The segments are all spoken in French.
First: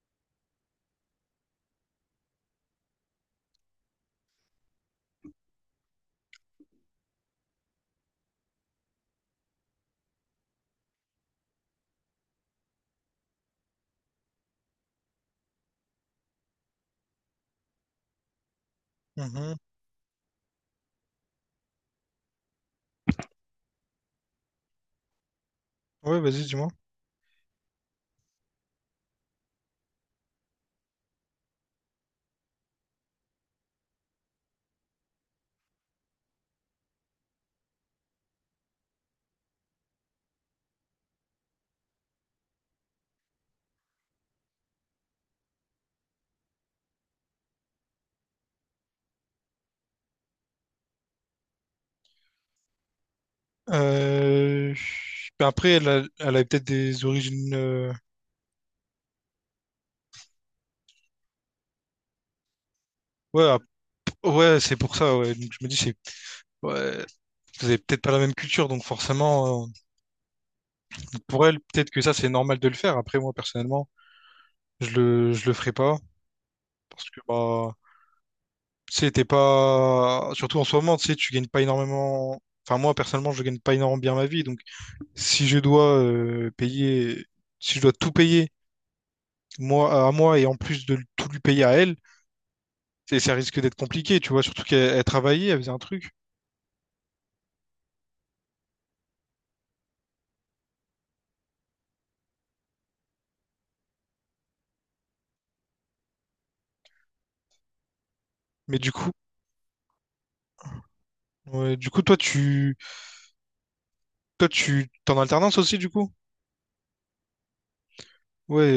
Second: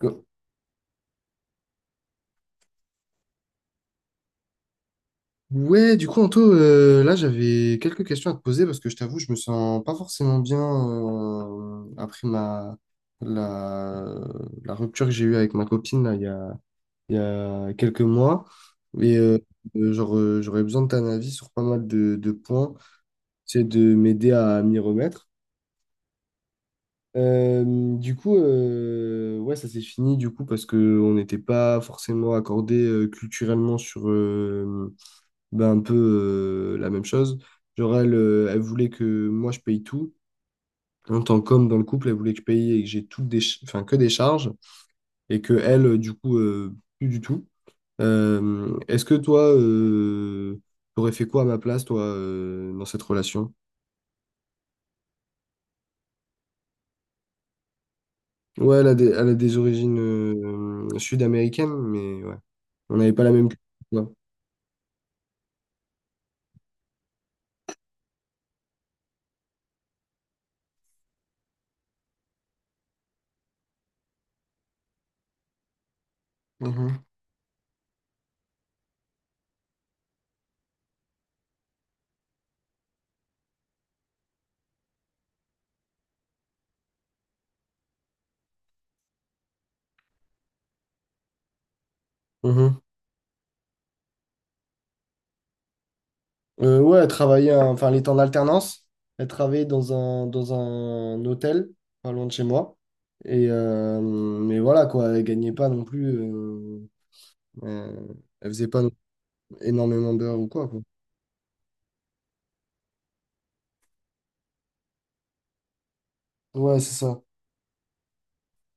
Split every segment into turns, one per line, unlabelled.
Go. Anto, là, j'avais quelques questions à te poser parce que je t'avoue, je me sens pas forcément bien après la, la rupture que j'ai eue avec ma copine là, il y a quelques mois. Et euh,
Mhm.
J'aurais besoin de ton avis sur pas mal de points, c'est de m'aider à m'y remettre.
Ouais, vas-y, dis-moi.
Euh, ouais, ça s'est fini du coup parce que on n'était pas forcément accordé culturellement sur, un peu la même chose. Genre, elle voulait que moi, je paye tout. En tant qu'homme dans le couple, elle voulait que je paye et que j'ai toutes que des charges et que elle, plus du tout. Est-ce que toi, t'aurais fait quoi à ma place, toi, dans cette relation?
Euh... ben après, elle a peut-être des origines.
Ouais, elle a des origines sud-américaines, mais ouais, on n'avait pas la
Ouais,
même culture.
ap-
quoi.
ouais, c'est pour ça. Ouais. Donc je me dis, c'est. Ouais. Vous avez peut-être pas la même culture, donc forcément, pour elle, peut-être que ça, c'est normal de le faire. Après, moi, personnellement, je le ferai pas
Mhm.
parce que, bah, tu sais, t'es pas, surtout en ce moment, tu sais, tu gagnes pas énormément. Enfin, moi, personnellement, je gagne pas énormément bien ma vie, donc si je dois payer, si je dois tout payer, moi, à moi, et en plus de tout lui payer à elle,
Mhm.
ça risque d'être compliqué, tu vois, surtout qu'elle elle travaillait, elle faisait un truc.
Ouais, elle travaillait, elle était en alternance. Elle travaillait dans dans un hôtel, pas loin de chez moi. Et, mais voilà, quoi, elle gagnait pas non plus. euh, elle faisait
Mais
pas
du coup,
énormément d'heures ou quoi, quoi.
ouais, du coup, toi, tu, t'es en alternance aussi, du coup?
Ouais, c'est ça.
Ouais,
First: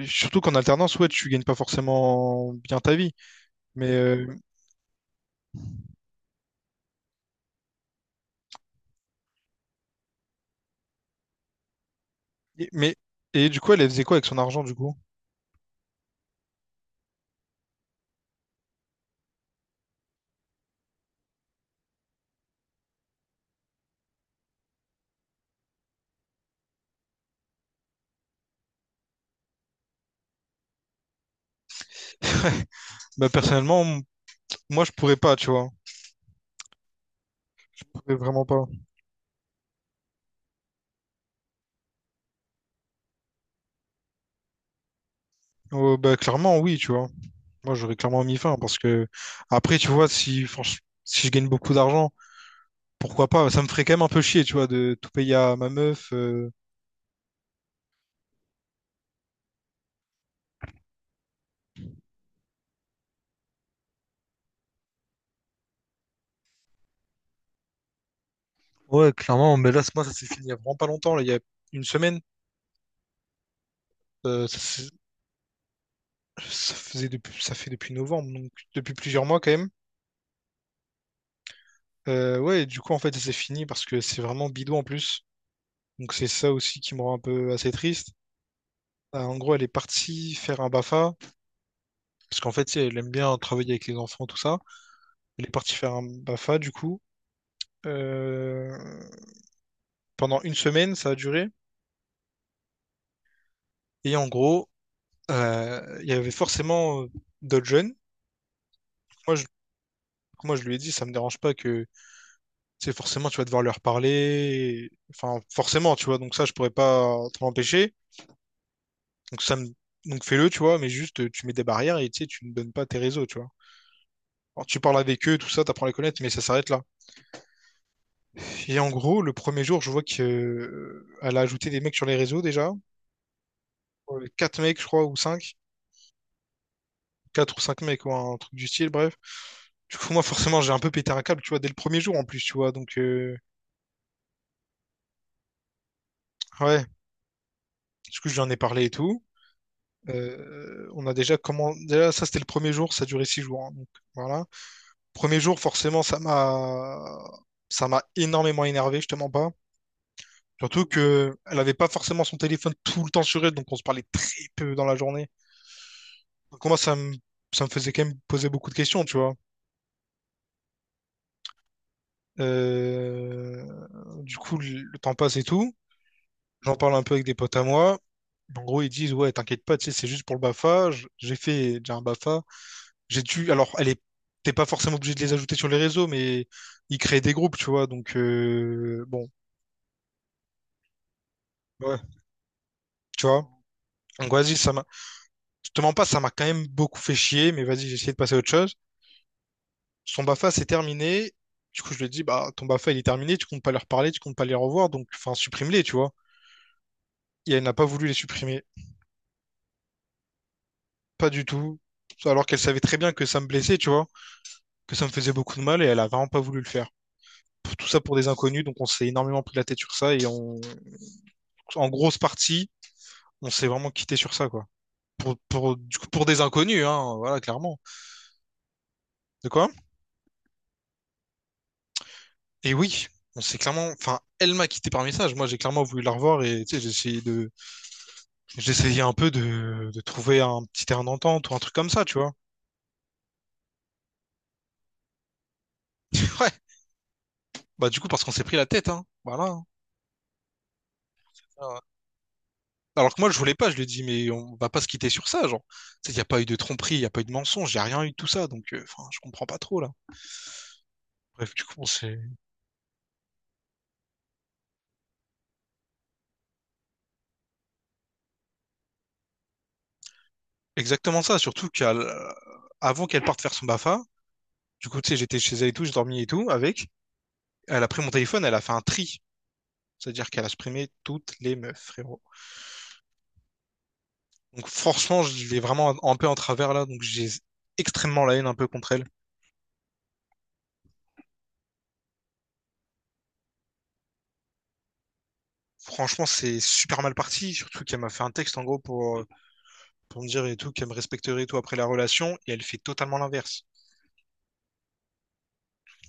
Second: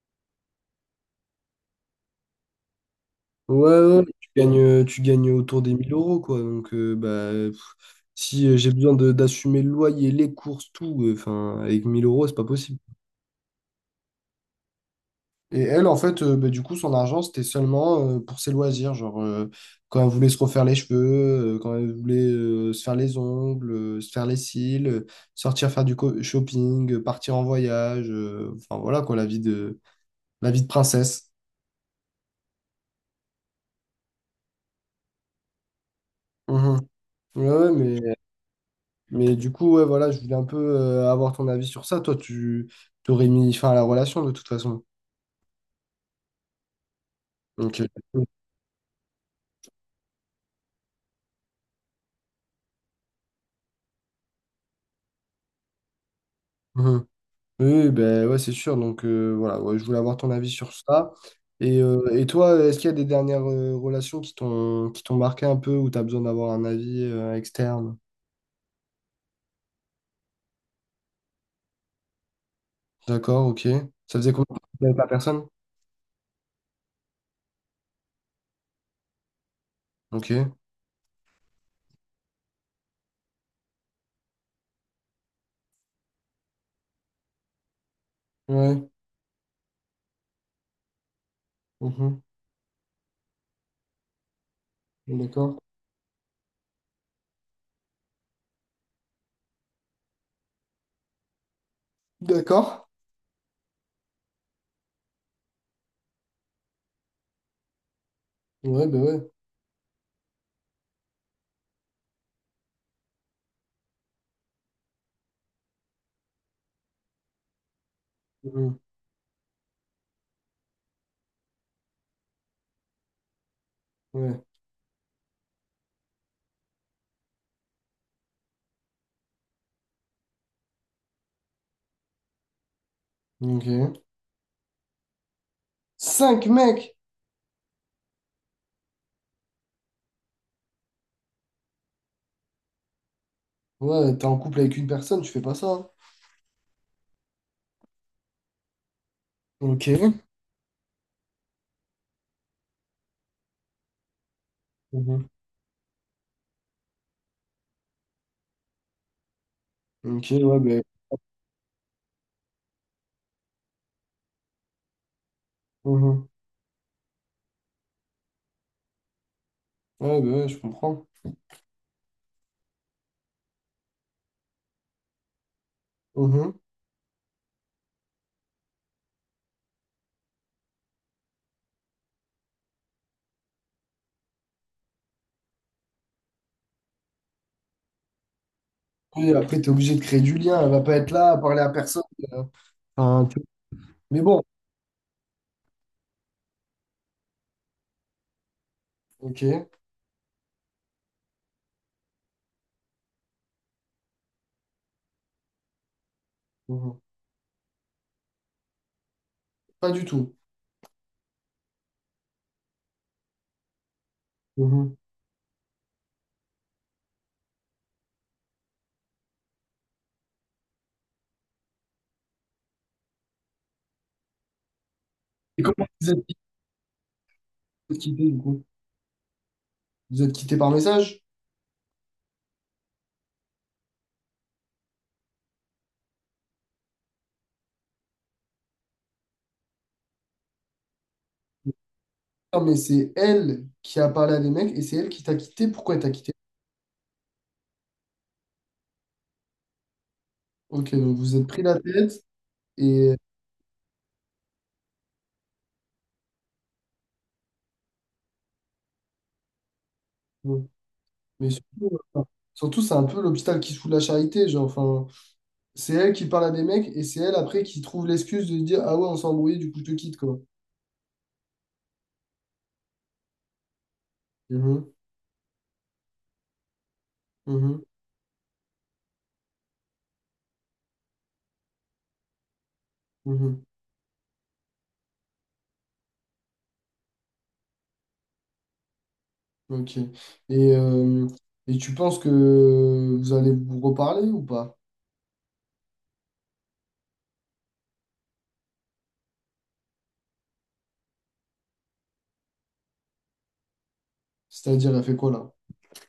et surtout qu'en alternance, ouais, tu gagnes pas forcément bien ta vie.
Ouais,
Mais,
ouais,
euh,
tu gagnes autour des 1000 euros, quoi. Donc, si j'ai besoin d'assumer le loyer, les courses, tout, enfin, avec 1000 euros, c'est pas
et-
possible.
mais et du coup, elle, elle faisait quoi avec son argent, du coup?
Et elle, en fait, son argent, c'était seulement pour ses loisirs. Genre, quand elle voulait se refaire les cheveux, quand elle voulait se faire les ongles, se faire les cils, sortir faire du shopping, partir en voyage. Enfin, voilà, quoi, la vie la vie de princesse.
Bah, personnellement, moi, je pourrais pas, tu vois.
Mhm. Ouais, ouais,
Je pourrais
mais,
vraiment pas.
mais du coup, ouais, voilà, je voulais un peu avoir ton avis sur ça. Toi, tu t'aurais mis fin à la relation, de toute façon.
Bah, clairement, oui, tu vois. Moi,
Donc,
j'aurais clairement mis fin parce que après, tu vois, si, si je gagne beaucoup d'argent, pourquoi pas? Ça me ferait quand même un peu chier, tu vois, de tout payer à ma meuf.
mhm. Oui, ben ouais, c'est sûr. Donc voilà, ouais, je voulais avoir ton avis sur ça. Et toi, est-ce qu'il y a des dernières relations qui t'ont marqué un peu ou t'as besoin d'avoir un avis externe?
Ouais, clairement, mais là, moi, ça s'est fini il y a vraiment pas longtemps, là, il y a une semaine.
D'accord, ok. Ça faisait combien
Euh,
de
ça,
temps que t'étais
s'est-
avec la personne?
ça fait depuis novembre, donc depuis plusieurs mois quand même.
Ok.
Ouais, et du coup, en fait, ça s'est fini parce que c'est vraiment bidon en plus. Donc, c'est ça aussi qui me rend un peu assez triste.
Ouais.
En gros, elle est partie faire un BAFA,
Mhm.
parce qu'en fait, tu sais, elle aime bien travailler avec les enfants, tout ça. Elle est
D'accord.
partie faire un BAFA, du coup. Euh, Pendant une semaine, ça a duré.
D'accord.
Et en gros, il y avait forcément d'autres jeunes.
Ouais, ben ouais.
Moi, je, moi, je lui ai dit, ça me dérange pas que tu sais, forcément, tu vas devoir leur parler. Enfin, forcément, tu vois. Donc ça, je pourrais pas t'en empêcher.
Mhm.
Donc ça me... Donc fais-le, tu vois. Mais juste, tu mets des barrières et tu sais, tu ne donnes pas tes réseaux, tu vois.
Ouais.
Alors, tu parles avec eux, tout ça, t'apprends à les connaître, mais ça s'arrête là. Et en gros, le premier jour, je vois que elle a ajouté des mecs sur les réseaux déjà.
Ok.
Quatre mecs, je crois, ou cinq.
Cinq mecs!
Quatre ou cinq mecs, ou un truc du style, bref. Du coup, moi, forcément, j'ai un peu pété un câble, tu vois, dès le premier jour en plus, tu vois. Donc,
Ouais, t'es en couple avec une personne, tu fais pas ça, hein.
ouais. Du coup, je lui en ai parlé et tout.
Ok.
On a déjà comment déjà ça c'était le premier jour, ça a duré 6 jours, hein, donc voilà.
Mhm.
Premier jour forcément ça m'a énormément énervé, je te mens pas.
Ok, ouais, ben.
Surtout que elle avait pas forcément son téléphone tout le temps sur elle, donc on se parlait très peu dans la journée.
Mhm.
Donc moi ça me faisait quand même poser beaucoup de questions, tu vois.
Ouais, ben ouais, je comprends.
Euh, Du coup le temps passe et tout. J'en parle un peu avec des potes à moi. En gros ils disent ouais t'inquiète pas, tu sais c'est juste pour le BAFA. J'ai fait déjà un BAFA. J'ai dû, alors, elle est, t'es pas forcément obligé de les ajouter sur les réseaux, mais ils créent des groupes, tu vois. Donc, bon,
Et après, tu es obligé de créer du lien. Elle va pas être là à parler à
ouais,
personne. euh,
tu
enfin, tu-
vois.
Mais
Donc,
bon,
vas-y, ça m'a, je te mens pas, ça m'a quand même beaucoup fait chier, mais vas-y, j'ai essayé de passer à autre chose.
ok.
Son BAFA, c'est terminé. Du coup, je lui ai dit, bah, ton BAFA, il est terminé, tu comptes pas leur parler, tu comptes pas les revoir, donc, enfin, supprime-les, tu vois.
Mhm.
Et elle n'a pas voulu les supprimer.
Pas du tout.
Pas du tout. Alors qu'elle savait très bien que ça me blessait, tu vois, que
Mhm.
ça me faisait beaucoup de mal et elle a vraiment pas voulu le faire. Tout ça pour des inconnus, donc on s'est énormément pris la tête sur ça et on, en grosse partie, on s'est vraiment quitté sur ça, quoi. Pour,
Et
pour,
comment
du coup, pour des inconnus, hein, voilà, clairement.
vous êtes quitté, du coup?
De quoi?
Vous êtes quitté par message?
Et oui, on s'est clairement. Enfin, elle m'a quitté par message. Moi, j'ai clairement voulu la revoir et tu sais, j'ai essayé de. J'essayais un peu de trouver un petit terrain d'entente ou un truc comme ça, tu vois.
Non, mais c'est elle qui a parlé à des mecs et c'est elle qui t'a quitté. Pourquoi elle t'a quitté?
Ouais. Bah, du coup, parce qu'on s'est pris la tête, hein. Voilà.
Ok, donc vous êtes pris la
Euh,
tête et.
Alors que moi, je voulais pas, je lui ai dit, mais on va pas se quitter sur ça, genre. Tu sais, il n'y a pas eu de tromperie, il n'y a pas eu de mensonge, il n'y a rien eu de tout ça, donc enfin, je comprends pas trop, là.
Bon. Mais
Bref, du coup,
surtout,
c'est
euh, surtout, c'est un peu l'hôpital qui se fout de la charité. Genre, enfin, c'est elle qui parle à des mecs et c'est elle après qui trouve l'excuse de dire: ah ouais, on s'est embrouillé, du coup, je te quitte, quoi.
exactement ça, surtout qu'avant qu'elle parte faire son BAFA, du
Mhm.
coup, tu sais, j'étais chez elle et tout, j'ai dormi et tout avec.
Mhm.
Elle a pris mon téléphone, elle a fait un tri. C'est-à-dire qu'elle a supprimé toutes les meufs, frérot.
Mhm.
Donc franchement, je l'ai vraiment un peu en travers là, donc j'ai extrêmement la haine un peu contre elle.
Ok. Et, euh, et tu penses que vous allez vous reparler ou pas?
Franchement, c'est super mal parti, surtout qu'elle m'a fait un texte en gros pour me dire et tout, qu'elle me respecterait et tout après la relation, et elle fait totalement l'inverse.
C'est-à-dire, elle fait quoi là?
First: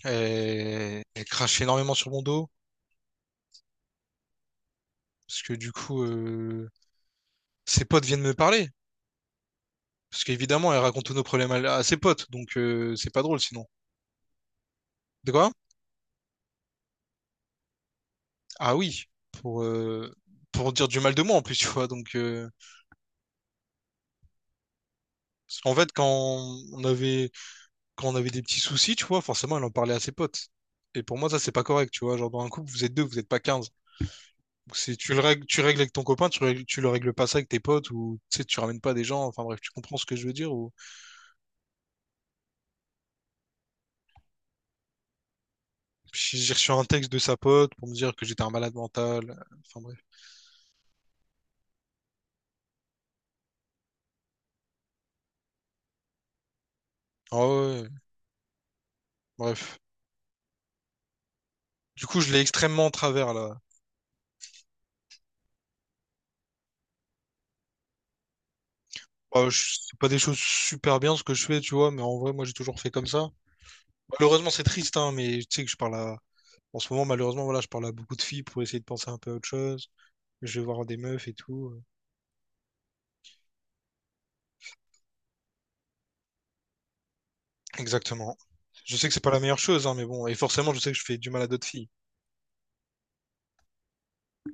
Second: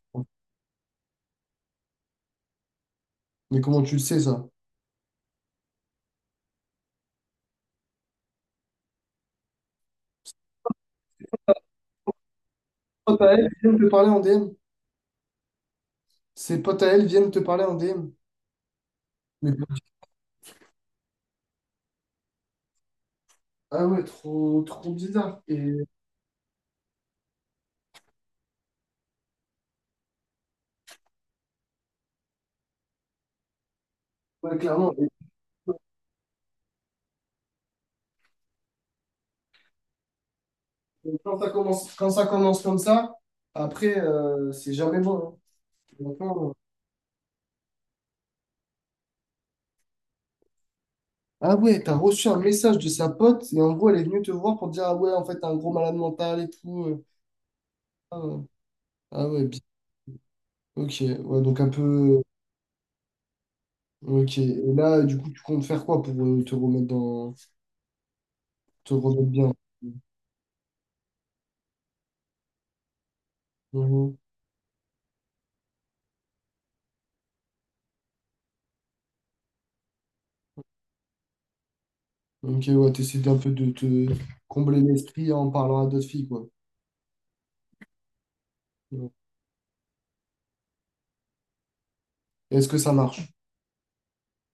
Elle, elle crache énormément sur mon dos,
Mais comment tu le sais ça?
parce que du coup, ses potes viennent me parler. Parce qu'évidemment, elle raconte tous nos problèmes à ses potes, donc c'est
Potes
pas
à
drôle
elle
sinon.
viennent te parler en DM.
De quoi?
Ses potes à elle viennent te parler en DM.
Ah oui,
Mais...
pour, euh, pour dire du mal de moi en plus, tu vois. Donc,
Ah ouais, trop, trop bizarre.
parce
Et
qu'en fait, on avait, quand on avait des petits soucis, tu vois, forcément, elle en parlait à ses potes. Et pour moi, ça, c'est pas correct, tu vois. Genre, dans un couple, vous êtes deux, vous n'êtes pas 15.
ouais,
Donc,
clairement,
c'est, tu le règles, tu règles avec ton copain, tu le règles pas ça avec tes potes, ou tu sais, tu ramènes pas des gens. Enfin bref, tu comprends ce que je veux dire. Ou...
et quand ça commence comme ça, après, c'est jamais bon, hein.
J'ai
Franchement,
j'ai reçu un texte de sa pote pour me dire que j'étais un malade mental. Enfin bref.
Ah ouais, t'as reçu un message de sa pote et en gros, elle est venue te voir pour te dire, ah ouais, en fait, t'as un gros malade mental et tout.
Ah ouais, ouais,
Ah ouais, Ah ouais,
bref.
Ok, ouais, donc un
Du
peu.
coup, je l'ai extrêmement en travers, là.
Ok. Et là, du coup, tu comptes faire quoi pour te remettre dans. Te remettre
Bah,
bien?
c'est pas des choses super bien ce que je fais, tu vois, mais en vrai, moi, j'ai toujours fait comme ça.
Mhm.
Malheureusement, c'est triste, hein, mais tu sais que je parle à... En ce moment, malheureusement, voilà, je parle à beaucoup de filles pour essayer de penser un peu à autre chose. Je vais voir des meufs et tout.
Ok, ouais, t'essaies d'un peu de te combler l'esprit en parlant à d'autres filles, quoi.
Exactement. Je sais
Ouais.
que c'est pas la meilleure chose, hein, mais bon. Et forcément, je sais que je fais du mal à d'autres filles.
Est-ce que ça marche?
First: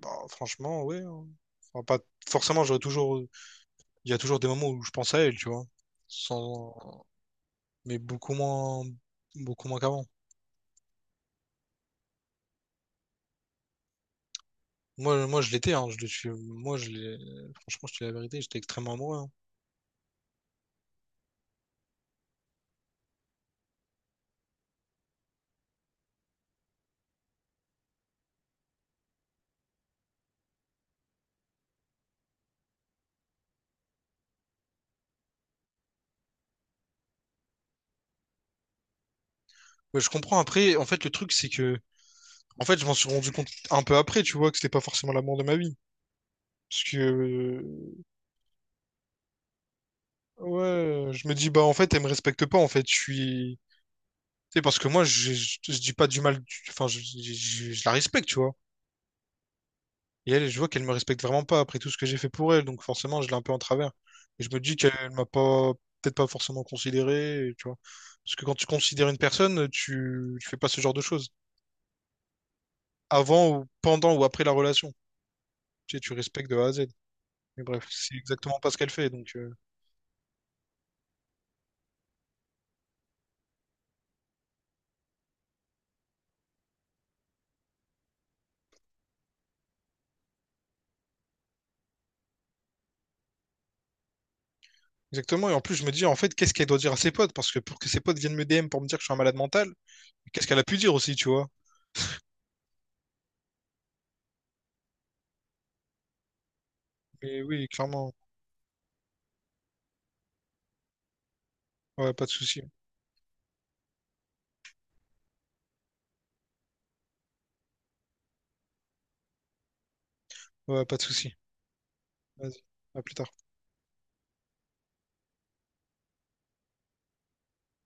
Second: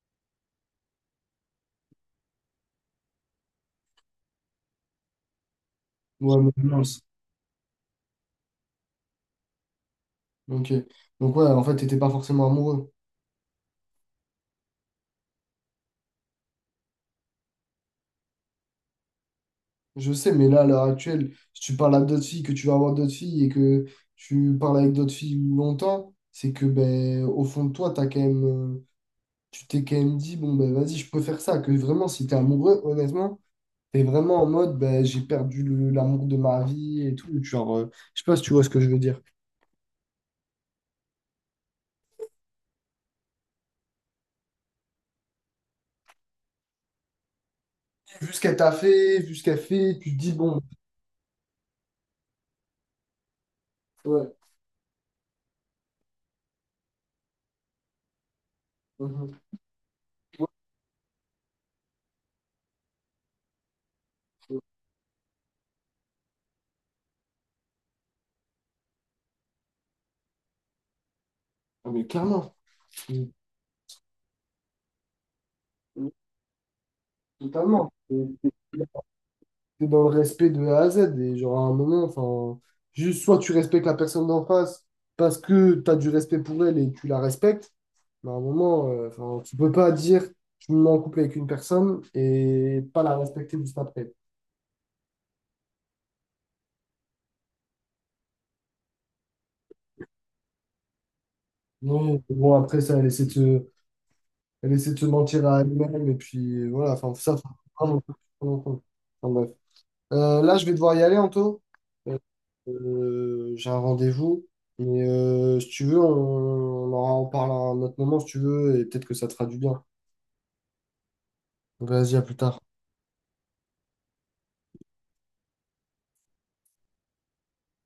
Bah, franchement, ouais, hein. Enfin, pas... Forcément, j'aurais toujours... Il y a toujours des moments où je pense à elle, tu vois.
Ouais, mais
Sans...
mince.
Mais beaucoup moins... Beaucoup moins qu'avant.
Ok. Donc, ouais, en fait, t'étais pas forcément amoureux.
Moi, moi, je l'étais, hein. Moi, je l'ai... Franchement, je te dis la vérité, j'étais extrêmement amoureux, hein.
Je sais, mais là, à l'heure actuelle, si tu parles à d'autres filles, que tu vas avoir d'autres filles et que tu parles avec d'autres filles longtemps, c'est que, ben, au fond de toi, t'as quand même. Tu t'es quand même dit, bon, ben, vas-y, je peux faire ça. Que vraiment, si t'es amoureux, honnêtement. T'es vraiment en mode, ben, j'ai perdu l'amour de ma vie et tout. Genre, je sais pas si tu vois ce que je veux dire.
Mais je comprends. Après, en fait, le truc, c'est que... En fait, je m'en suis rendu compte un peu après, tu vois, que c'était pas forcément l'amour de ma vie. Parce que,
Vu ce qu'elle t'a fait, vu ce qu'elle fait, tu te dis, bon,
ouais, je me dis, bah, en fait, elle me respecte pas, en fait, je suis.
ouais.
Tu sais, parce que moi, je dis pas du mal, enfin, je la respecte, tu vois.
Mhm.
Et
Ouais,
elle, je vois qu'elle me respecte vraiment pas après tout ce que j'ai fait pour elle, donc forcément, je l'ai un peu en travers. Et je
ouais.
me dis qu'elle m'a pas, peut-être pas forcément considéré, et tu vois. Parce que quand tu considères une personne, tu fais pas ce genre de choses.
Ah, mais clairement, Mhm.
Avant ou pendant ou après la relation. Tu sais, tu respectes de A à Z. Mais bref,
totalement.
c'est
T'es-
exactement pas ce qu'elle fait, donc.
T'es dans le respect de A à Z. Et genre, à un moment, enfin, juste soit tu respectes la personne d'en face parce que t'as du respect pour elle et tu la respectes. Mais à un moment, enfin, tu peux pas dire je me mets en couple avec une personne et pas la respecter juste après.
Exactement. Et en plus, je me dis, en fait, qu'est-ce qu'elle doit dire à ses potes? Parce que pour que ses potes viennent me DM pour me dire que je suis un malade mental, qu'est-ce qu'elle a pu dire aussi, tu vois?
Non, bon, après ça, elle essaie de se Elle essaie de se mentir à elle-même, et puis voilà, enfin, ça,
Mais
faut
oui,
vraiment
clairement.
prendre en compte. Enfin, bref. Là, je vais devoir y aller, Anto.
Ouais,
Euh,
pas de souci.
j'ai un rendez-vous, mais si tu veux, on en parle à un autre moment, si tu veux, et peut-être que ça te fera du bien.
Ouais, pas de souci.
Vas-y, à plus tard.
Vas-y. À plus tard.